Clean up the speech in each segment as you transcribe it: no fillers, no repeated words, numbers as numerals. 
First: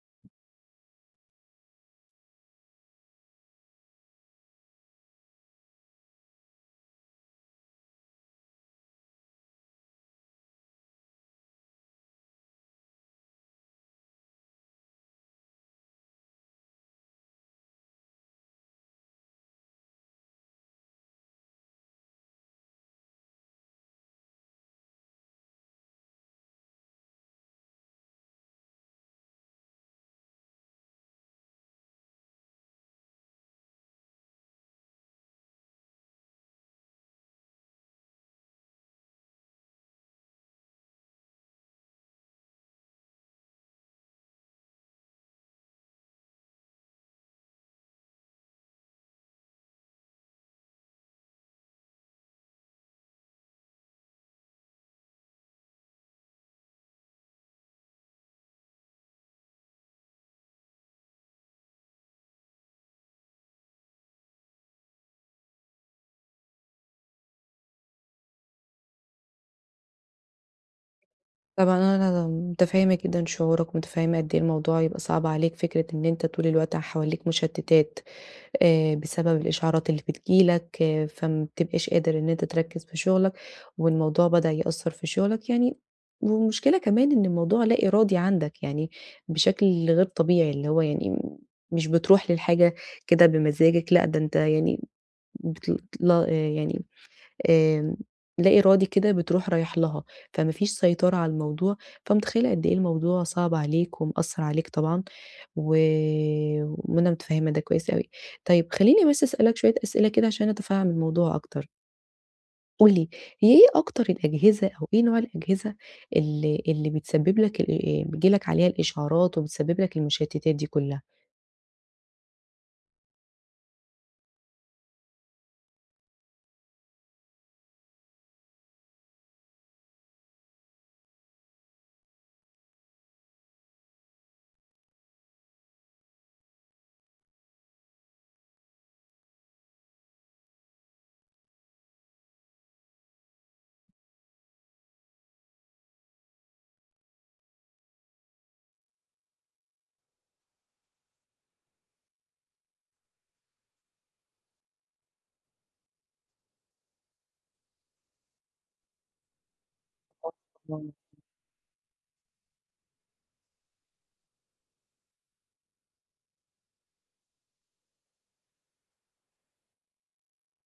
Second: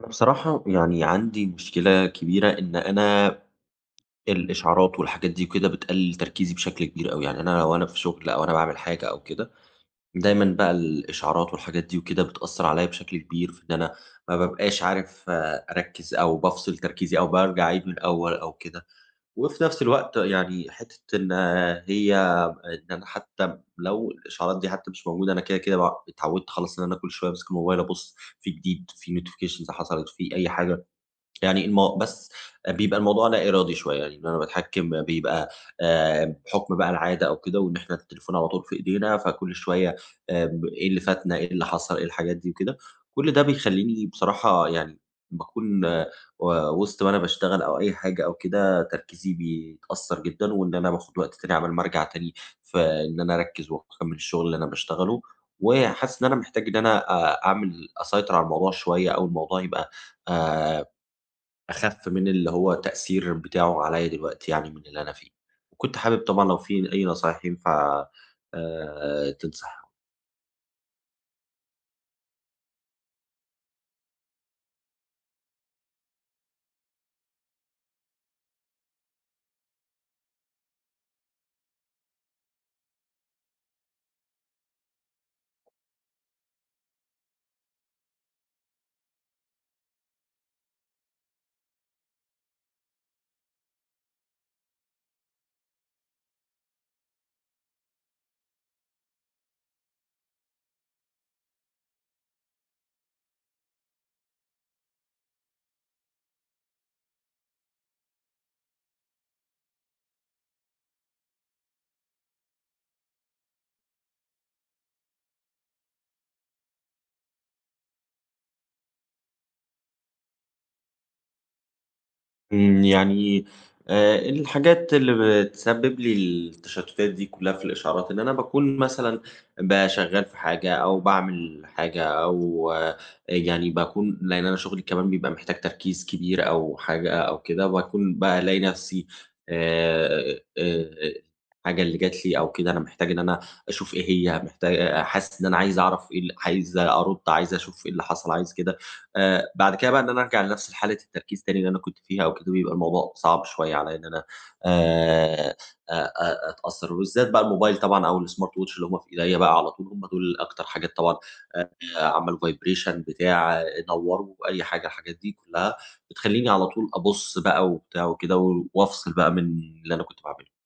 أنا بصراحة يعني عندي مشكلة كبيرة إن أنا الإشعارات والحاجات دي وكده بتقلل تركيزي بشكل كبير أوي، يعني أنا لو أنا في شغل أو أنا باعمل حاجة أو كده، دايمًا بقى الإشعارات والحاجات دي وكده بتأثّر عليَّ بشكل كبير في إن أنا ما بابقاش عارف أركّز أو بافصل تركيزي أو بارجع أعيد من الأول أو كده. وفي نفس الوقت يعني حتّة إن هي إن أنا حتّى لو الإشعارات دي حتّى مش موجودة أنا كده، كده اتعوّدت خلاص إن أنا كل شوية أمسك الموبايل أبُص في جديد، في notifications حصلت، في أي حاجة. يعني بس بيبقى الموضوع لا إرادي شوية، يعني إن أنا باتحكّم بيبقى بحُكم بقى العادة أو كده، وإن إحنا التليفون على طول في إيدينا، فكل شوية إيه اللي فاتنا، إيه اللي حصل، إيه الحاجات دي وكده. كل ده بيخلّيني بصراحة يعني باكون و وسط ما أنا باشتغل أو أي حاجة أو كده تركيزي بيتأثّر جدًا، وإن أنا باخُد وقت تاني عَبال ما أرجع تاني فإن أنا أركّز وأكمّل الشُغل اللي أنا باشتغله، وحاسس إن أنا محتاج إن أنا أسيطر على الموضوع شوية أو الموضوع يبقى آآ أخَف من اللي هو تأثير بتاعه عليّا دلوقتي يعني من اللي أنا فيه. وكنت حابب طبعًا لو في أي نصايح ينفع تنصح. طبعًا، أنا متفهّمة جدًا شعورك، متفهّمة قد إيه الموضوع يبقى صعب عليك، فكرة إن أنت طول الوقت حواليك مشتتات بسبب الإشعارات اللي بتيجي لك، فما بتبقاش قادر إن أنت تركّز في شغلك، والموضوع بدأ يأثّر في شغلك يعني، والمشكلة كمان إن الموضوع لا إرادي عندك يعني بشكل غير طبيعي. اللي هو يعني مش بتروح للحاجة كده بمزاجك، لأ ده أنت يعني لا يعني آمم، لا إرادي كده بتروح رايح لها، فما فيش سيطرة على الموضوع، فمتخيلة قد إيه الموضوع صعب عليك ومأثّر عليك طبعًا، و وأنا متفهمة ده كويس أوي. طيب، خلّيني بس أسألك شوية أسئلة كده عشان أتفهم الموضوع أكتر. قُل لي، هي إيه أكتر الأجهزة أو إيه نوع الأجهزة اللي بتسبب لك ال بييجي لك عليها الإشعارات وبتسبب لك المشتتات دي كلها؟ يعني الحاجات اللي بتسبب لي التشتتات دي كلّها في الإشعارات، إن أنا باكون مثلًا شغّال في حاجة أو باعمل حاجة أو يعني باكون لإن أنا شغلي كمان بيبقى محتاج تركيز كبير أو حاجة أو كده، باكون بقى ألاقي نفسي آآ آآ الحاجة اللي جات لي أو كده أنا محتاج إن أنا أشوف إيه هي، حاسس إن أنا عايز أعرف إيه ال عايز أرُد، عايز أشوف إيه اللي حصل، عايز كده. بعد كده بقى إن أنا أرجع لنفس حالة التركيز تاني اللي أنا كنت فيها أو كده، بيبقى الموضوع صعب شوية عليّا إن أنا آآ أ أ أتأثّر، وبالذات بقى الموبايل طبعًا أو الsmart watch اللي هم في إيديّا بقى على طول، هم دول أكتر حاجات طبعًا. آآ عملوا vibration بتاع نوّروا، أي حاجة، الحاجات دي كلّها بتخلّيني على طول أبُص بقى وبتاع وكده و وأفصل بقى من اللي أنا كنت باعمله.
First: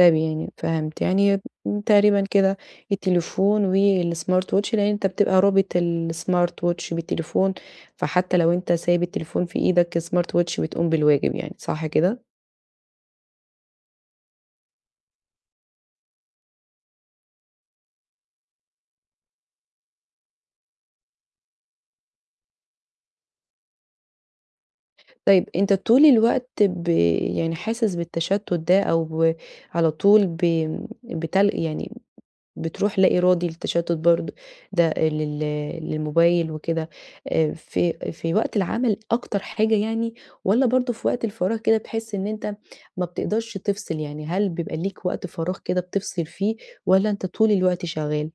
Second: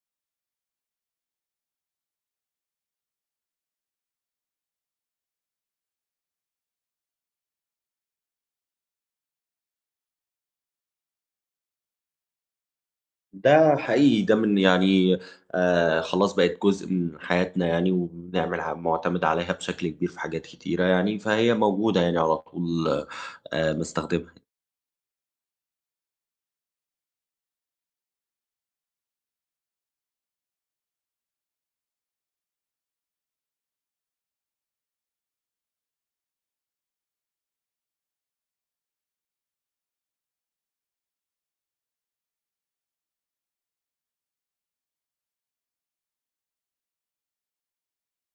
إيجابي يعني، فهمت، يعني تقريبًا كده التليفون والsmart watch، لإن أنت بتبقى رابط الsmart watch بالتليفون، فحتى لو أنت سايب التليفون في إيدك الsmart watch بتقوم بالواجب يعني، صح كده؟ ده حقيقي، ده من يعني خلاص بقت جزء من حياتنا يعني، وبنعمل معتمد عليها بشكل كبير في حاجات كتيرة يعني، فهي موجودة يعني على طول باستخدمها. طيب، أنت طول الوقت يعني حاسس بالتشتُّت ده أو على طول يعني بتروح لا إرادي للتشتت برضه ده للموبايل وكده، في وقت العمل أكتر حاجة يعني، والّا برضه في وقت الفراغ كده بتحس إن أنت ما بتقدرش تفصل؟ يعني هل بيبقى ليك وقت فراغ كده بتفصل فيه والّا أنت طول الوقت شغال؟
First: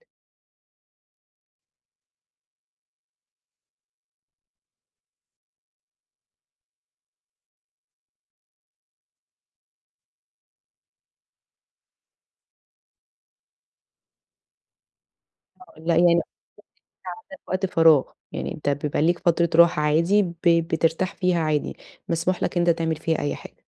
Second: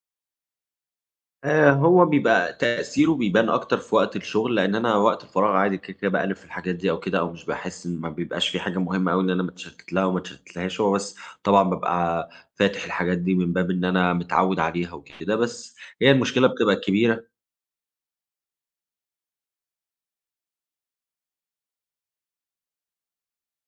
هو بيبقى تأثيره بيبان أكتر في وقت الشغل، لإن أنا وقت الفراغ عادي كده، كده باقلِّب في الحاجات دي أو كده، أو مش باحس إن ما بيبقاش في حاجة مهمة أوي إن أنا متشتت لها وما اتشتتلهاش، هو بس طبعًا بابقى فاتح الحاجات دي من باب إن أنا متعوّد عليها وكده، بس لأ هي يعني المشكلة بتبقى كبيرة. عندك وقت فراغ، يعني أنت بيبقى ليك فترة راحة عادي بترتاح فيها عادي، مسموح لك إن أنت تعمل فيها أي حاجة.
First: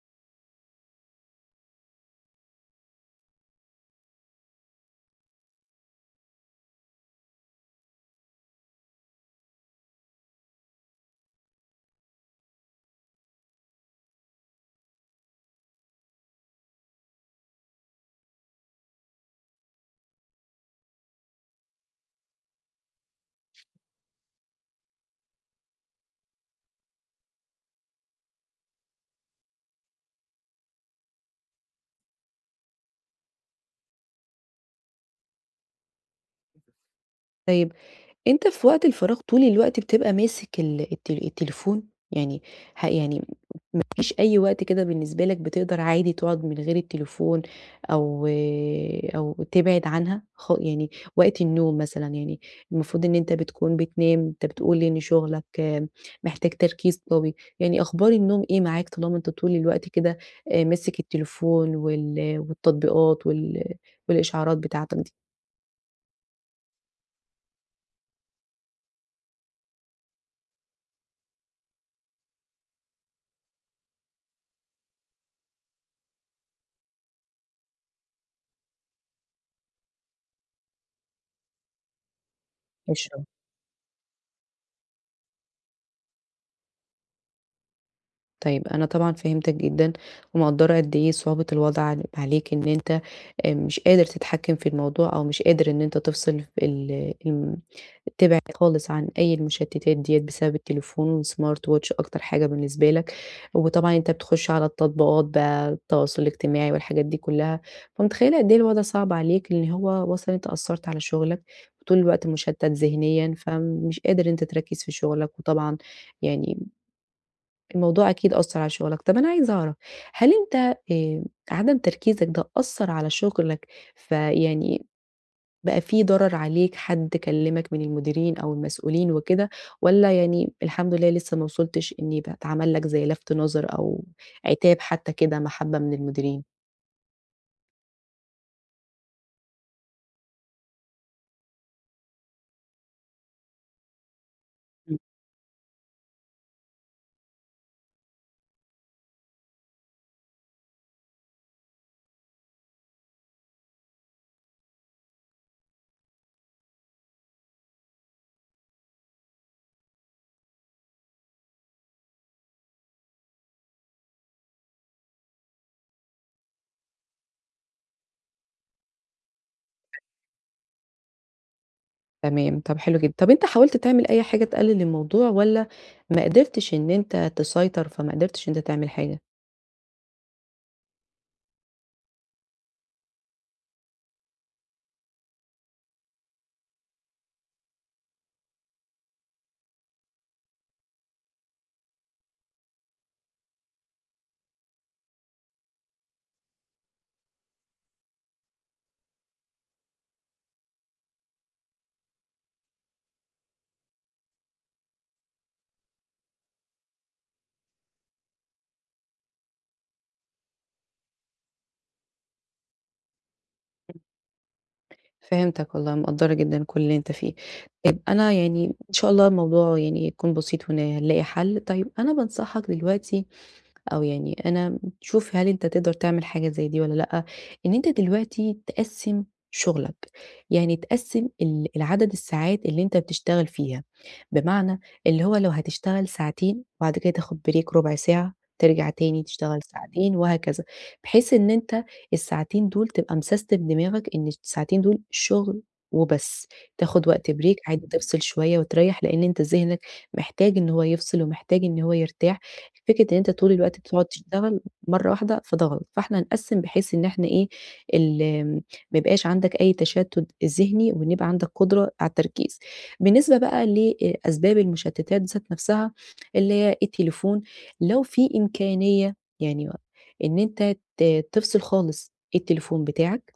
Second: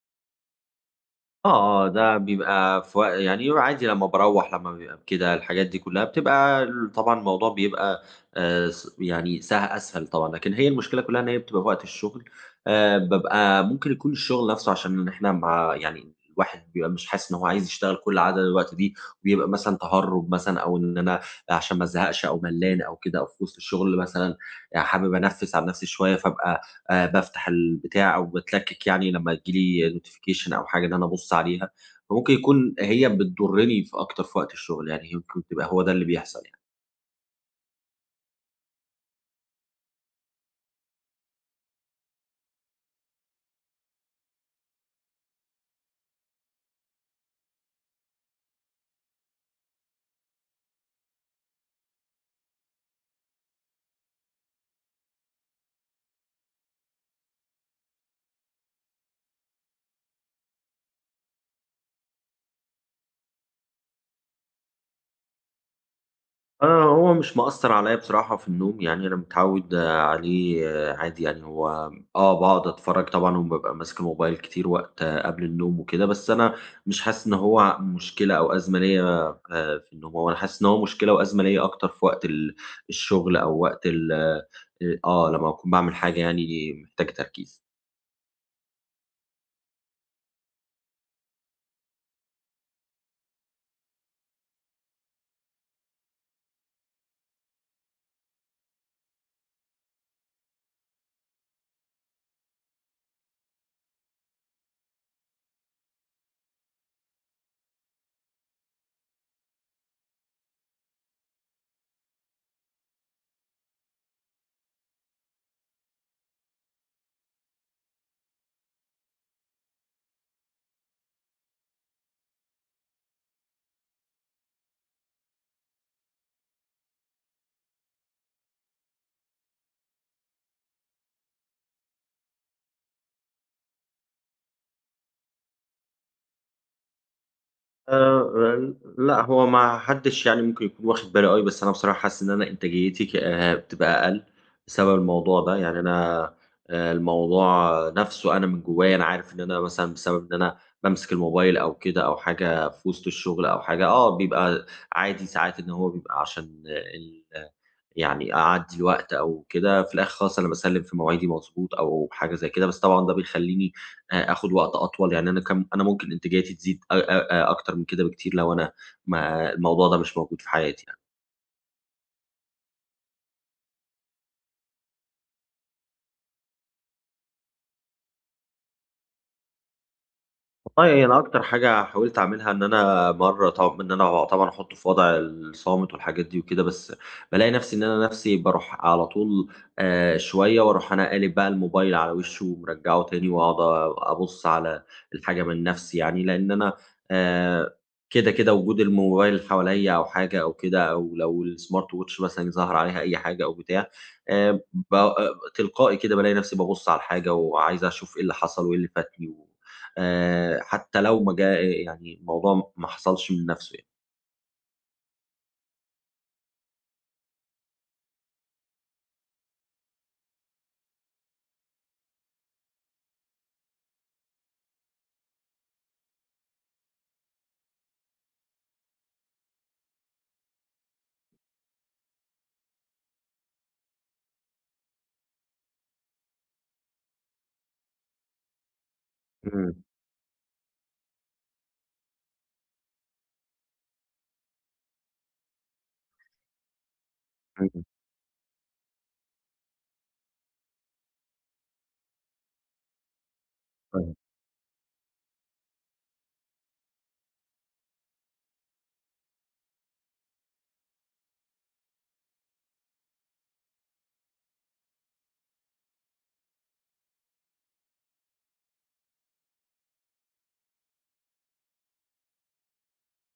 آه، آه، ده بيبقى في و يعني يبقى عادي لمّا باروّح، لمّا بيبقى كده الحاجات دي كلّها بتبقى طبعًا الموضوع بيبقى س يعني س أسهل طبعًا، لكن هي المشكلة كلّها إن هي بتبقى في وقت الشغل. بابقى ممكن يكون الشغل نَفْسه عشان إحنا يعني الواحد بيبقى مش حاسس إن هو عايز يشتغل كل عدد الوقت دي، بيبقى مثلًا تهرُّب مثلًا أو إن أنا عشان ما ازهقش أو ملّان أو كده أو في وسط الشغل مثلًا حابب أنفِّس عن نَفْسي شوية فابقى بافتح البتاع أو باتلكِّك يعني لمّا تيجي لي notification أو حاجة إن أنا أبُص عليها، فممكن يكون هي بتضُرّني في أكتر في وقت الشغل، يعني يمكن تبقى هو ده اللي بيحصل يعني. طيب، أنت في وقت الفراغ طول الوقت بتبقى ماسك ال الت التليفون؟ يعني يعني مفيش أي وقت كده بالنسبة لك بتقدر عادي تقعد من غير التليفون أو أو تبعد عنها يعني، وقت النوم مثلًا. يعني المفروض إن أنت بتكون بتنام، أنت بتقول لي إن شغلك محتاج تركيز قوي. يعني أخبار النوم إيه معاك طالما أنت طول الوقت كده ماسك التليفون وال والتطبيقات وال والإشعارات بتاعتك أنا هو مش مأثّر عليّا بصراحة في النوم، يعني أنا متعوّد عليه عادي يعني هو باقعد أتفرّج طبعًا وبابقى ماسك الموبايل كتير وقت قبل النوم وكده، بس أنا مش حاسس إن هو مشكلة أو أزمة ليّا في النوم، هو أنا حاسس إن هو مشكلة وأزمة ليّا أكتر في وقت ال دي؟ الشغل أو وقت ال آه، لمّا أكون باعمل حاجة يعني محتاجة تركيز. طيب، أنا طبعًا فهمتك جدًا، ومقدّرة قد إيه صعوبة الوضع عليك، إن أنت مش قادر تتحكّم في الموضوع أو مش قادر إن أنت تفصل ال الم تبعد خالص عن أي المشتتات ديّة بسبب التليفون والsmart watch أكتر حاجة بالنسبة لك. وطبعًا أنت بتخش على التطبيقات بقى التواصل الاجتماعي والحاجات دي كلّها، فمتخيّلة قد إيه الوضع صعب عليك إن هو واصل إن أنت أثّرت على شغلك، وطول الوقت مشتت ذهنيًا، فمش قادر إن أنت تركّز في شغلك. وطبعًا يعني الموضوع أكيد أثّر على شغلك. طَب أنا عايزة أعرف، هل أنت عدم تركيزك ده أثّر على شغلك فيعني بقى في ضرر عليك؟ حد كلّمك من المديرين أو المسؤولين وكده، والّا يعني الحمد لله لسه ما وصلتش إن يبقى اتعمل لك زي لَفْت نظر أو عتاب حتى كده محبّة من المديرين؟ آآ، لأ هو ما حدش يعني ممكن يكون واخد باله أوي، بس أنا بصراحة حاسس إن أنا إنتاجيتي ك بتبقى أقل بسبب إمم. الموضوع ده، يعني أنا الموضوع نفسه أنا من جوايا أنا عارف إن أنا مثلًا بسبب إن أنا بامسك الموبايل أو كده أو حاجة في وسط الشغل أو حاجة، بيبقى عادي ساعات إن هو بيبقى عشان يعني أعدّي الوقت أو كده، في الآخر خالص أنا باسلِّم في مواعيدي مضبوط أو حاجة زي كده، بس طبعًا ده بيخلّيني آخُد وقت أطول، يعني أنا أنا ممكن إنتاجيتي تزيد أ أ أ أكتر من كده بكتير لو أنا ما الموضوع ده مش موجود في حياتي. تمام، طَب حلو جدًا. طَب، أنت حاولت تعمل أي حاجة تقلل الموضوع، والّا ما قدرتش إن أنت تسيطر فما قدرتش إن أنت تعمل حاجة؟ والله يعني أنا أكتر حاجة حاولت أعملها إن أنا طب إن أنا طبعًا أحُطّه في وضع الصامت والحاجات دي وكده، بس بالاقي نَفْسي إن أنا نَفْسي باروح على طول شوية، وأروح أنا قالب بقى الموبايل على وِشّه ومرجّعه تاني وأقعد أبُص على الحاجة من نَفْسي يعني، لإن أنا آآ كده، كده وجود الموبايل حواليّا أو حاجة أو كده أو لو الsmart watch مثلًا ظهر عليها أي حاجة أو بتاع ب آه، تلقائي كده بالاقي نَفْسي بابُص على الحاجة وعايز أشوف إيه اللي حصل وإيه اللي فاتني و حتى لو ما جا يعني الموضوع ما حصلش من نَفْسه يعني. فهمتك والله، مقدّرة جدًا كل اللي أنت فيه. طيب، أنا يعني إن شاء الله الموضوع يعني يكون بسيط هنلاقي حل. طيب، أنا بانصحك دلوقتي، أو يعني أنا شوف هل أنت تقدر تعمل حاجة زي دي والّا لأ، إن أنت دلوقتي تقسّم شغلك، يعني تقسّم العدد الساعات اللي أنت بتشتغل فيها، بمعنى اللي هو لو هتشتغل ساعتين وبعد كده تاخد break ربع ساعة، ترجع تاني تشتغل إمم، ساعتين وهكذا، بحيث إن أنت الساعتين دول تبقى مسستم دماغك إن الساعتين دول شغل وبس، تاخد وقت break إمم، عادي تفصل شوية وتريّح، لإن أنت ذهنك محتاج إن هو يفصل ومحتاج إن هو يرتاح. فكرة إن أنت طول الوقت بتقعد فاهم. تشتغل مرّة واحدة فده غلط، فإحنا هنقسّم بحيث إن إحنا إيه، ال ما يبقاش عندك أي تشتُّت ذهني وإن يبقى عندك قدرة على التركيز. بالنسبة بقى لأسباب المشتتات ذات نفسها اللي هي إيه، التليفون، لو في إمكانية يعني إن أنت تفصل خالص التليفون بتاعك،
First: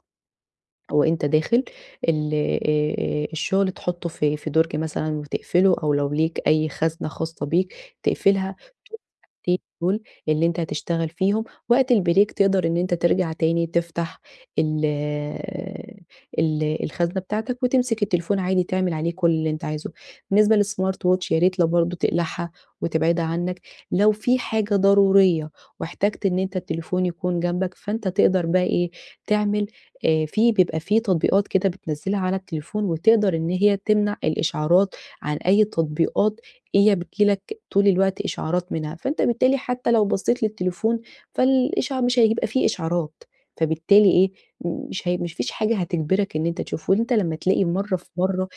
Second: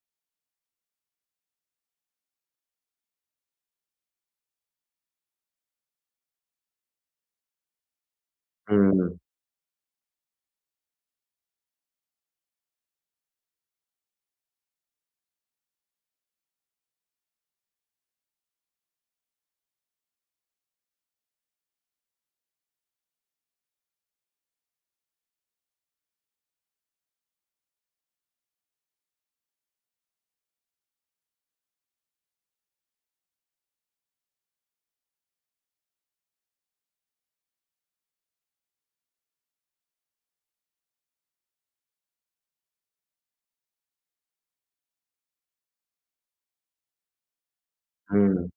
وأنت داخل ال الشغل تحطّه في درج مثلًا وتقفله، أو لو ليك أي خزنة خاصة بيك تقفلها طول إمم، الساعتين دول اللي أنت هتشتغل فيهم. وقت البريك تقدر إن أنت ترجع تاني تفتح ال آه، الخزنة بتاعتك وتمسك التليفون عادي تعمل عليه كل اللي أنت عايزه. بالنسبة للsmart watch يا ريت لو برضه تقلعها وتبعدها عنّك. لو في حاجة ضرورية واحتجت إن أنت التليفون يكون جنبك، فأنت تقدر بقى إيه، تعمل بيبقى في تطبيقات كده بتنزّلها على التليفون وتقدر إن هي تمنع الإشعارات عن أي تطبيقات هي بتيجي لك طول الوقت إشعارات منها، فأنت بالتالي حتى لو بصّيت للتليفون مش هيبقى في إشعارات، فبالتالي إيه، مش فيش حاجة هتجبرك إن أنت تشوفه. وأنت لمّا تلاقي مرّة في مرّة إمم،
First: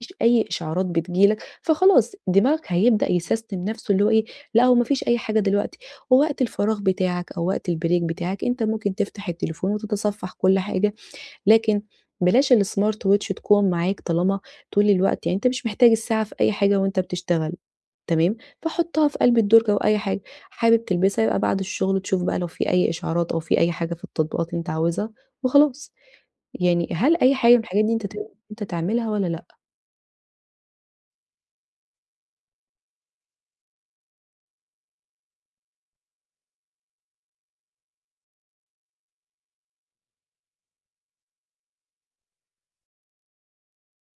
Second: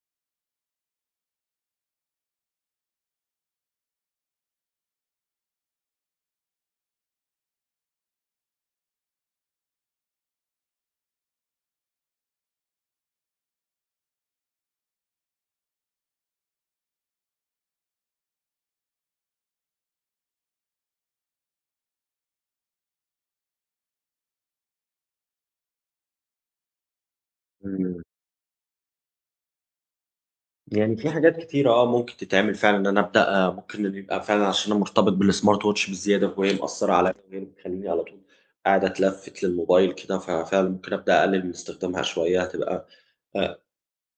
مفيش أي إشعارات بتيجي لك، فخلاص دماغك هيبدأ يسيستم نَفْسه اللي هو إيه، لأ هو ما فيش أي حاجة دلوقتي. ووقت الفراغ بتاعك أو وقت البريك بتاعك أنت ممكن تفتح التليفون وتتصفّح كل حاجة، لكن بلاش الsmart watch تكون معاك طالما طول الوقت، يعني أنت مش محتاج الساعة في أي حاجة وأنت بتشتغل. تمام، فحُطّها في قلب الدرج أو أي حاجة، حابب تلبسها يبقى بعد الشغل تشوف بقى لو في أي إشعارات أو في أي حاجة في التطبيقات اللي أنت عاوزها وخلاص. يعني هل أي حاجة من الحاجات دي إمم. أنت تقدر إن أنت تعملها والّا لأ؟ يعني في حاجات كتيرة ممكن تتعمل فعلًا إن أنا أبدأ ممكن إن يبقى فعلًا عشان أنا مرتبط بالsmart watch بزيادة، وهي مأثّرة عليّا وهي بتخلّيني على طول قاعد أتلفِّت للموبايل كده، ففعلًا ممكن أبدأ أقلِّل من استخدامها شوية، هتبقى أ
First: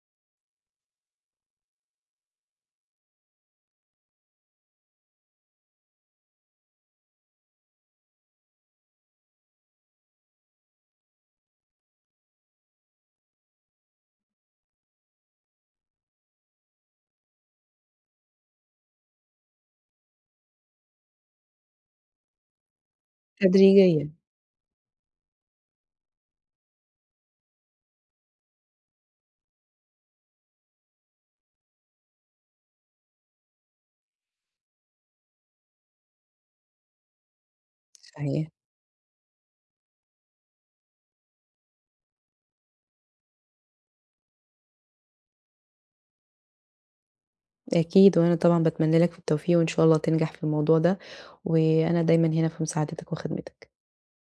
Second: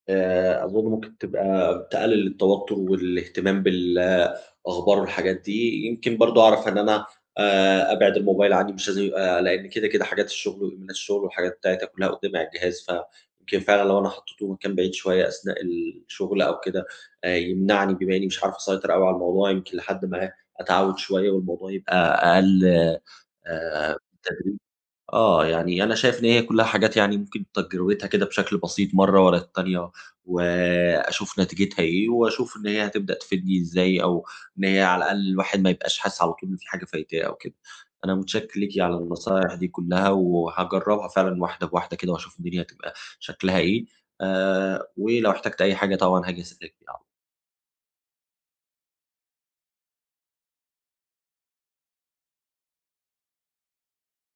أظن ممكن تبقى تقلل التوتر والاهتمام بالأخبار والحاجات دي، يمكن برضه أعرف إن أنا أبعد الموبايل عني مش لازم يبقى لإن كده، كده حاجات الشغل وإيميلات الشغل والحاجات بتاعتها كلّها قدّامي على الجهاز، فيمكن فعلًا لو أنا حطيته مكان بعيد شوية أثناء الشغل أو كده يمنعني، بما إني مش عارف أسيطر أوي على الموضوع، يمكن لحد ما أتعوّد شوية والموضوع يبقى أقل. آآ تدريجيًا. يعني أنا شايف إن هي كلّها حاجات يعني ممكن تجربتها كده بشكل بسيط مرّة ورا التانية، وأشوف نتيجتها إيه، وأشوف إن هي هتبدأ تفيدني إزاي، أو إن هي على الأقل الواحد ما يبقاش حاسس على طول إن في حاجة فايتاه أو كده. أنا صحيح. متشكر ليكِ على النصايح دي كلّها، وهاجرّبها فعلًا واحدة بواحدة كده وأشوف الدنيا هتبقى شكلها إيه، ولو احتجت أي حاجة طبعًا هاجي أسألِك فيها. أكيد، وأنا طبعًا باتمنى لك في التوفيق وإن شاء الله تنجح في الموضوع ده، وأنا دايمًا هنا في مساعدتك وخدمتك.